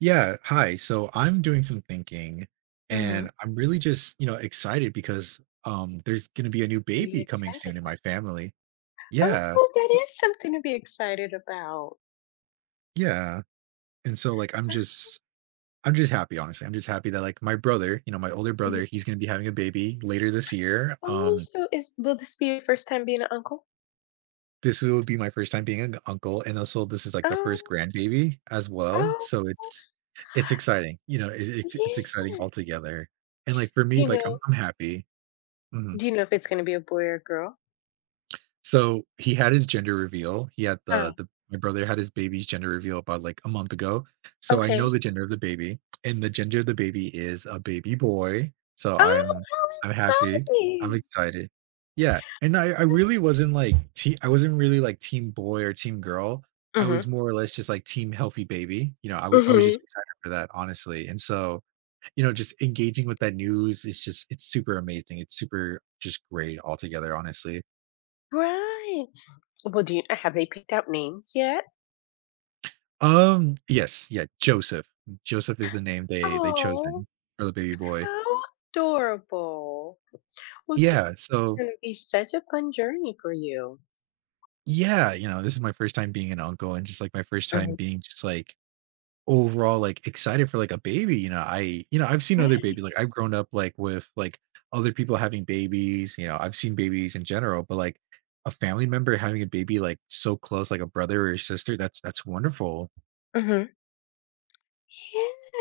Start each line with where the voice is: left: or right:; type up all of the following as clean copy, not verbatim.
right: Yeah. Hi. So I'm doing some thinking
left: Mhm.
right: and I'm really just, excited because there's going to be a new
left: What are you
right: baby coming
left: excited
right: soon in my family.
left: about?
right: Yeah.
left: Oh, that is something to be excited about.
right: Yeah. And so like I'm just happy honestly. I'm just happy that like my brother, my older
left: Mhm.
right: brother, he's going to be having a baby later this year.
left: Oh, so is will this be your first time being an uncle?
right: This will be my first time being an uncle and also this is like the first
left: Oh,
right: grandbaby as well.
left: oh,
right: So it's exciting. You know, it's exciting
left: yeah.
right: altogether. And like for
left: Do
right: me
left: you
right: like I'm
left: know
right: I'm happy. Mm-hmm.
left: do you know if it's gonna be a boy or a girl?
right: So, he had his gender reveal. He had
left: Oh,
right: the my brother had his baby's gender reveal about, like, a month ago. So, I know
left: okay.
right: the gender of the baby, and the gender of the baby is a baby boy. So,
left: Oh,
right: I'm
left: how
right: I'm happy. I'm
left: exciting!
right: excited. Yeah, and I really wasn't, like, te I wasn't really, like, team boy or team girl. I
left: Mhm.
right: was more or less just, like, team healthy baby. You know, I was
left: Mhm.
right: just excited for that, honestly. And so, just engaging with that news is just it's super amazing. It's super just great altogether, honestly.
left: Right. Well, do you have they picked out names yet?
right: Yes, yeah, Joseph. Joseph is the name they
left: Oh,
right: chosen for the baby boy.
left: how adorable. Well, this
right: Yeah,
left: is
right: so
left: gonna be such a fun journey for you.
right: yeah, you know, this is my first time being an uncle and just, like, my first time
left: Mhm.
right: being just, like, overall, like, excited for, like, a baby, you know, I've seen other
left: Right.
right: babies, like, I've grown up, like, with, like, other people having babies, you know, I've seen babies in general, but, like, a family member having a baby, like, so close, like a brother or sister, that's wonderful.
left: Hmm.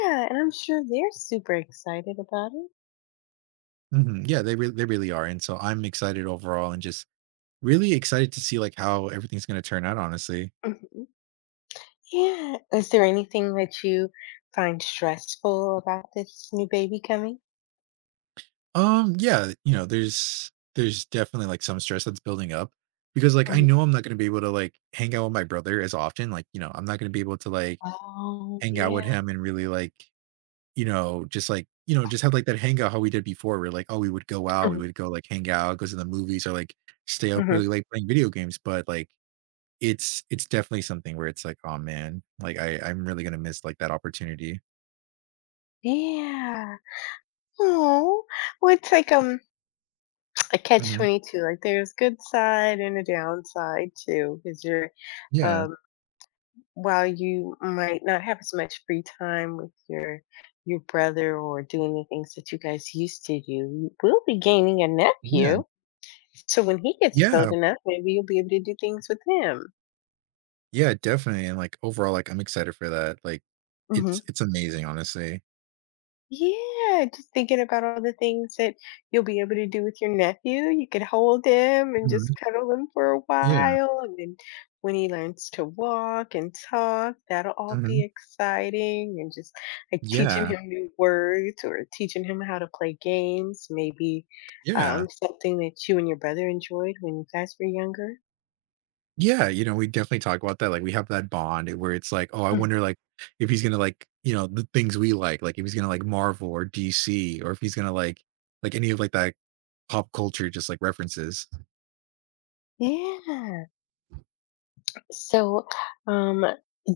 left: Yeah, and I'm sure they're super excited about it.
right: Mhm, yeah, they really are, and so I'm excited overall and just really excited to see like how everything's going to turn out honestly.
left: Hmm. Yeah. Is there anything that you find stressful about this new baby coming?
right: Yeah, you know, there's definitely like some stress that's building up because like I
left: Hmm.
right: know I'm not going to be able to like hang out with my brother as often like you know I'm not going to be able to like
left: Oh,
right: hang out
left: yeah.
right: with him and really like you know just like you know just have like that hangout how we did before where like oh we would go out we
left: Hmm.
right: would go like hang out go to the movies or like stay up really
left: Hmm.
right: late playing video games but like it's definitely something where it's like oh man like I'm really going to miss like that opportunity.
left: Yeah. Oh, well, it's like a catch
right: Mhm.
left: 22. Like there's good side and a downside too, because you're
right: Yeah,
left: um while you might not have as much free time with your brother or doing the things that you guys used to do, you will be gaining a
right: yeah.
left: nephew. So when he gets old
right: Yeah.
left: enough, maybe you'll be able to do things with him.
right: Yeah, definitely, and, like, overall, like, I'm excited for that, like, it's amazing, honestly.
left: Yeah, just thinking about all the things that you'll be able to do with your nephew. You could hold him and just
right: Mhm.
left: cuddle him for a
right: Yeah.
left: while. And then when he learns to walk and talk, that'll all be
right: Mhm.
left: exciting. And just like teaching
right: Yeah.
left: him new words or teaching him how to play games, maybe
right: Yeah.
left: something that you and your brother enjoyed when you guys were younger.
right: Yeah, you know, we definitely talk about that, like, we have that bond where it's like, "Oh, I
left: Mm.
right: wonder, like, if he's gonna like, you know, the things we like, if he's gonna like Marvel or DC or if he's gonna like any of, like, that pop culture just, like, references."
left: Yeah. So, um,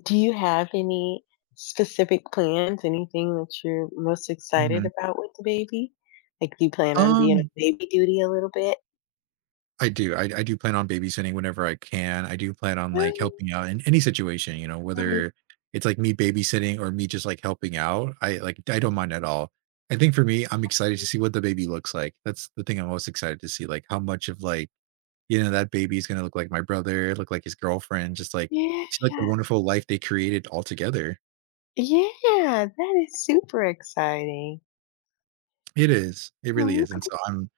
left: do you have any specific plans? Anything that you're most excited
right: Mhm.
left: about with the baby? Like, do you plan on being a
right: Um
left: baby duty a little bit?
right: I do. I do plan on babysitting whenever I can. I do plan on, like,
left: Oh,
right: helping out in any situation, you know,
left: mhm,
right: whether it's, like, me babysitting or me just, like, helping out. I, like I don't mind at all. I think for me, I'm excited to see what the baby looks like. That's the thing I'm most excited to see, like, how much of, like, you know, that baby is gonna look like my brother, look like his girlfriend, just, like
left: yeah.
right: see, like, the wonderful life they created all together.
left: Yeah, that is super exciting.
right: It is. It really
left: Oh,
right: is, and so I'm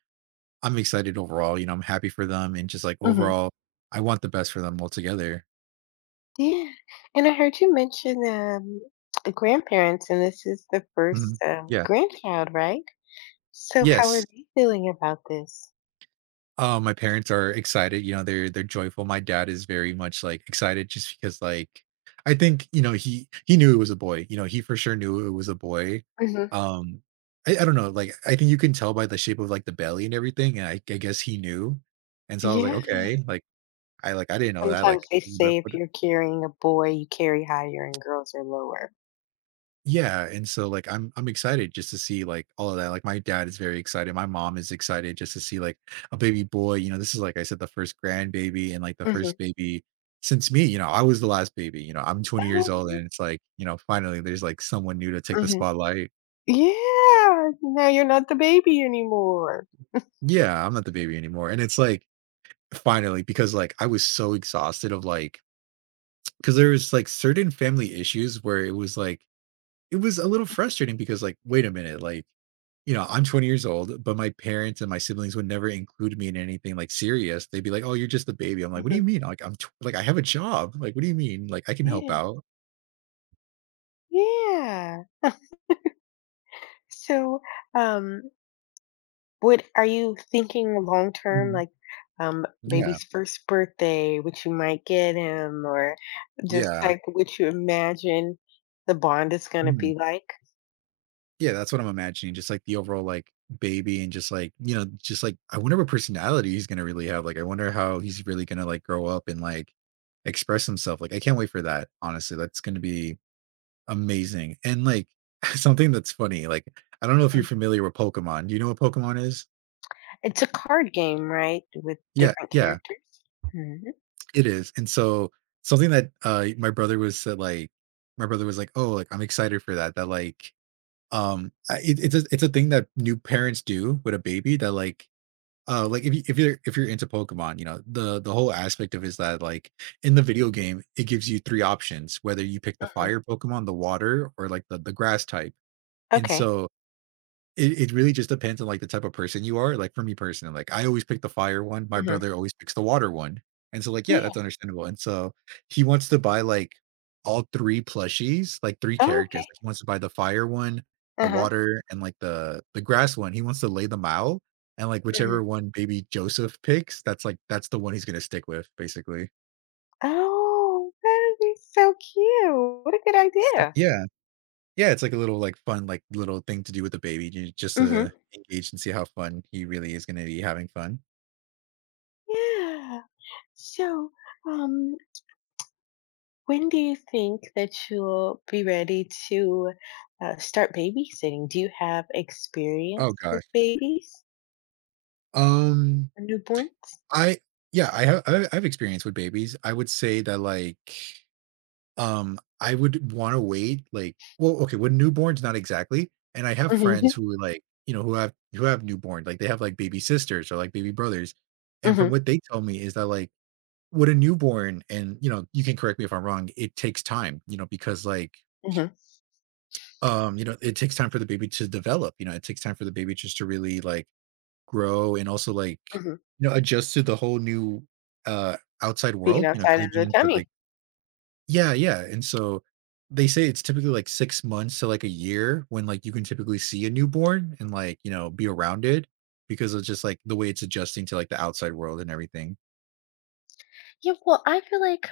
right: I'm excited overall, you know, I'm happy for them and just, like,
left: hmm,
right: overall, I want the best for them altogether.
left: yeah. And I heard you mention the grandparents, and this is the first
right: Mhm. Yeah.
left: grandchild, right? So, how are
right: Yes.
left: they feeling about this?
right: My parents are excited, you know, they're joyful. My dad is very much, like, excited just because, like I think, you know, he knew it was a boy, you know, he for sure knew it was a boy.
left: Hmm.
right: Um, I don't know, like, I think you can tell by the shape of, like, the belly and everything, and I guess he knew. And so I was like,
left: Yeah.
right: "Okay," like, I didn't know that,
left: Sometimes
right: like,
left: they
right: what.
left: say if you're carrying a boy, you carry higher and girls are lower.
right: Yeah, and so, like, I'm excited just to see, like, all of that, like, my dad is very excited, my mom is excited just to see, like, a baby boy, you know, this is, like I said, the first grandbaby and, like, the
left: Mhm.
right: first baby since me, you know, I was the last baby, you know, I'm 20 years
left: Oh,
right: old
left: really?
right: and it's like, you know, finally there's, like, someone new to take the
left: Mhm.
right: spotlight.
left: Yeah, now you're not the baby anymore.
right: Yeah, I'm not the baby anymore, and it's like, finally, because, like, I was so exhausted of, like because there was, like, certain family issues where it was, like it was a little frustrating because, like, wait a minute, like, you know, I'm 20 years old, but my parents and my siblings would never include me in anything, like, serious. They'd be like, "Oh, you're just a baby." I'm like, "What do
left: Mhm.
right: you mean?" Like, "I have a job." Like, "What do you mean?" Like, "I can help
left: Yeah,
right: out."
left: yeah. So, um, what are you thinking long term,
right: Mhm.
left: like,
right: Yeah.
left: baby's first birthday, what you might get him, or just,
right: Yeah.
left: like, what you imagine the bond is gonna
right: Mm.
left: be like?
right: Yeah, that's what I'm imagining, just, like, the overall, like, baby and just, like, you know, just, like, I wonder what personality he's gonna really have. Like, I wonder how he's really gonna, like, grow up and, like, express himself. Like, I can't wait for that, honestly. That's gonna be amazing, and, like, something that's funny, like, I don't know if you're
left: Mm.
right: familiar with Pokemon. Do you know what Pokemon is?
left: It's a card game, right, with
right: Yeah,
left: different
right: yeah,
left: characters? Mhm.
right: it is, and so, something that, my brother was said, like my brother was like, "Oh, like, I'm excited for that," that, like, I it's a thing that new parents do with a baby that, like, if you're into Pokemon, you know, the whole aspect of is that, like, in the video game, it gives you 3 options, whether you pick the
left: Mhm.
right: fire Pokemon, the water, or, like, the grass type, and
left: Okay.
right: so it really just depends on, like, the type of person you are, like, for me personally, like, I always pick the fire one, my
left: Mhm.
right: brother always picks the water one, and so, like, yeah, that's
left: Yeah.
right: understandable, and so, he wants to buy, like, all 3 plushies, like, 3
left: Oh,
right: characters,
left: okay.
right: like, he wants to buy the fire one, the
left: Uh-huh.
right: water, and, like, the grass one, he wants to lay them out, and, like,
left: Mhm.
right: whichever one baby Joseph picks, that's the one he's gonna stick with, basically.
left: Oh, that'd be so cute. What a good idea.
right: Yeah. Yeah, it's like a little, like, fun, like, little thing to do with the baby, ju just
left: Mhm.
right: to engage and see how fun he really is gonna be having fun.
left: Yeah. So, um, when do you think that you'll be ready to start babysitting? Do you have
right: Oh
left: experience with
right: god.
left: babies
right: Um,
left: or newborns?
right: I Yeah, I've experience with babies. I would say that, like, I would wanna wait, like well, okay, with newborns, not exactly, and I have friends
left: Mhm.
right: who are, like, you know, who have newborn, like, they have, like, baby sisters or, like, baby brothers, and from
left: Mhm.
right: what they tell me is that, like, with a newborn and, you know, you can correct me if I'm wrong, it takes time, you know, because, like,
left: Mhm.
right: you know, it takes time for the baby to develop, you know, it takes time for the baby just to really, like grow and also, like,
left: Mhm.
right: you know, adjust to the whole new, uh, outside
left: Being
right: world, you know, because
left: outside
right: 'cause they've
left: of
right: been
left: the
right: in for like.
left: tummy.
right: Yeah, yeah, and so they say it's typically, like, 6 months to, like, a year when, like, you can typically see a newborn and, like, you know, be around it because it's just, like, the way it's adjusting to, like, the outside world and everything.
left: Yeah, well, I feel like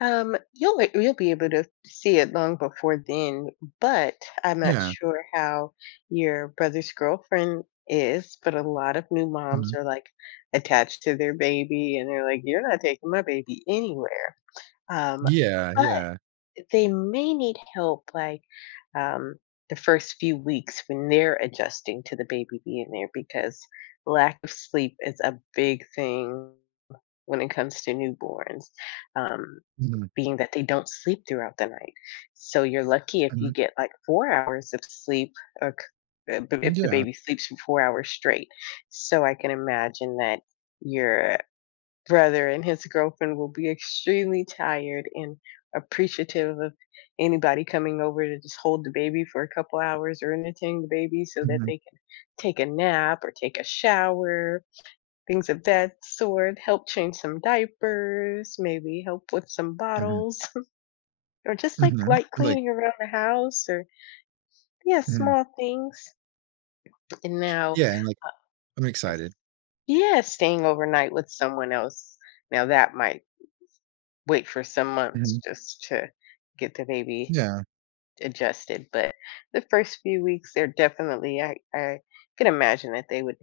left: um, you'll be able to see it long before then, but I'm not
right: Yeah.
left: sure how your brother's girlfriend is, but a lot of new moms
right: Mhm.
left: are like attached to their baby and they're like, "You're not taking my baby anywhere." Um,
right: Yeah,
left: but
right: yeah.
left: they may need help like um the first few weeks when they're adjusting to the baby being there because lack of sleep is a big thing when it comes to newborns. Um,
right: Mhm,
left: being that they don't sleep throughout the night. So you're lucky if you
right: mhm.
left: get like 4 hours of sleep if the
right: Yeah.
left: baby sleeps for 4 hours straight. So I can imagine that your brother and his girlfriend will be extremely tired and appreciative of anybody coming over to just hold the baby for a couple hours or entertain the baby so that
right: Mhm,
left: they can take a nap or take a shower, things of that sort, help change some diapers, maybe help with some
right: mhm,
left: bottles. Or just
right: mhm.
left: like
right: And,
left: light
right: like.
left: cleaning around the house or yeah,
right: Mhm.
left: small things. And now
right: Yeah, and, like, I'm
left: uh,
right: excited.
left: yeah, staying overnight with someone else. Now that might wait for some months
right: Mhm.
left: just to get the baby
right: Yeah.
left: adjusted, but the first few weeks, they're definitely I can imagine that they would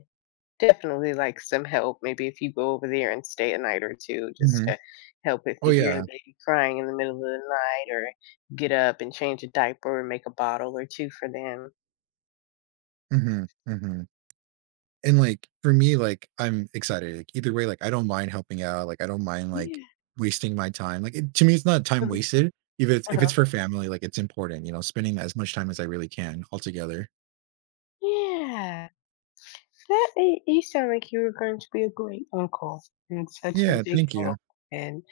left: definitely like some help. Maybe if you go over there and stay a night or 2 just
right: Mhm.
left: to help if
right: Oh,
left: you hear the
right: yeah.
left: baby crying in the middle of the night or get up and change a diaper or make a bottle or 2 for them.
right: Mhm, mhm. And like for me like I'm excited like either way like I don't mind helping out like I don't mind like
left: Yeah.
right: wasting my time like to me it's not time
left: Okay.
right: wasted if it's if
left: Uh-huh.
right: it's for family like it's important you know spending as much time as I really can altogether.
left: Yeah. So that it you sound like you were going to be a great uncle and such a
right: Yeah,
left: big
right: thank you.
left: help. And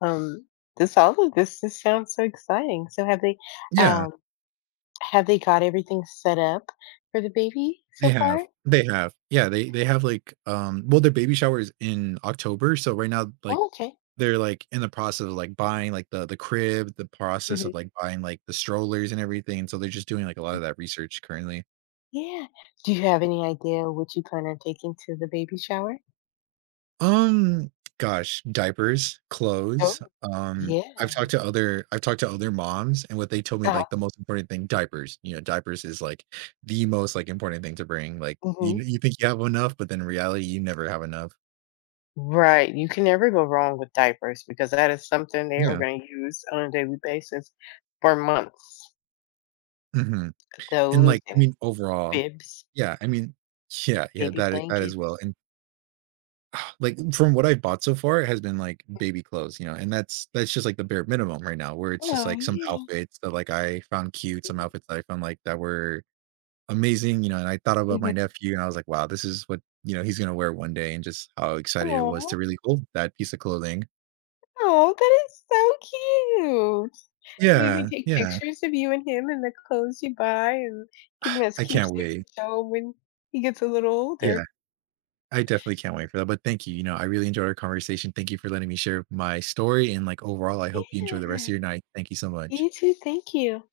left: um, this all of this just sounds so exciting. So
right: Yeah
left: um have they got everything set up for the baby
right: they
left: so
right: have
left: far?
right: they have yeah they they have like well their baby shower is in October so right now like
left: Oh, okay.
right: they're like in the process of like buying like the crib, the process
left: Mhm,
right: of like buying like the strollers and everything and so they're just doing like a lot
left: mm.
right: of that research currently.
left: Yeah. Do you have any idea what you plan on taking to the baby shower?
right: Um, Gosh, diapers, clothes,
left: Oh. Yeah.
right: I've talked to other moms, and what they told me,
left: Uh-huh.
right: like, the most important thing diapers, you know, diapers is, like, the most, like, important thing to bring, like, you
left: Mhm.
right: you think you have enough, but then in reality, you never have enough.
left: Right, you can never go wrong with diapers because that is something they are
right: Yeah,
left: gonna use on a daily basis for months.
right: mhm, and,
left: Those
right: like,
left: and
right: I mean, overall
left: bibs,
right: yeah, I mean yeah, yeah,
left: baby
right: that is that as
left: blankets.
right: well, and, like, from what I've bought so far, it has been, like, baby clothes, you know, and that's just, like, the bare minimum right now, where it's just,
left: Oh,
right: like, some
left: yeah.
right: outfits that, like, I found cute, some
left: Mhm,
right: outfits that I found, like, that were amazing, you know, and I thought about my
left: mhm.
right: nephew and I was like, "Wow, this is what, you know, he's gonna wear one day," and just how excited it was
left: Aw,
right: to really hold that piece of clothing.
left: aw, that is so cute. You can
right: Yeah,
left: take
right: yeah.
left: pictures of you and him and the clothes you buy and give him as
right: I can't
left: keepsakes to
right: wait.
left: show when he gets a little older.
right: Yeah, I definitely can't wait for that, but thank you, you know, I really enjoyed our conversation. Thank you for letting me share my story, and, like, overall, I hope you enjoy the rest
left: Yeah,
right: of your night. Thank you so much.
left: you too, thank you.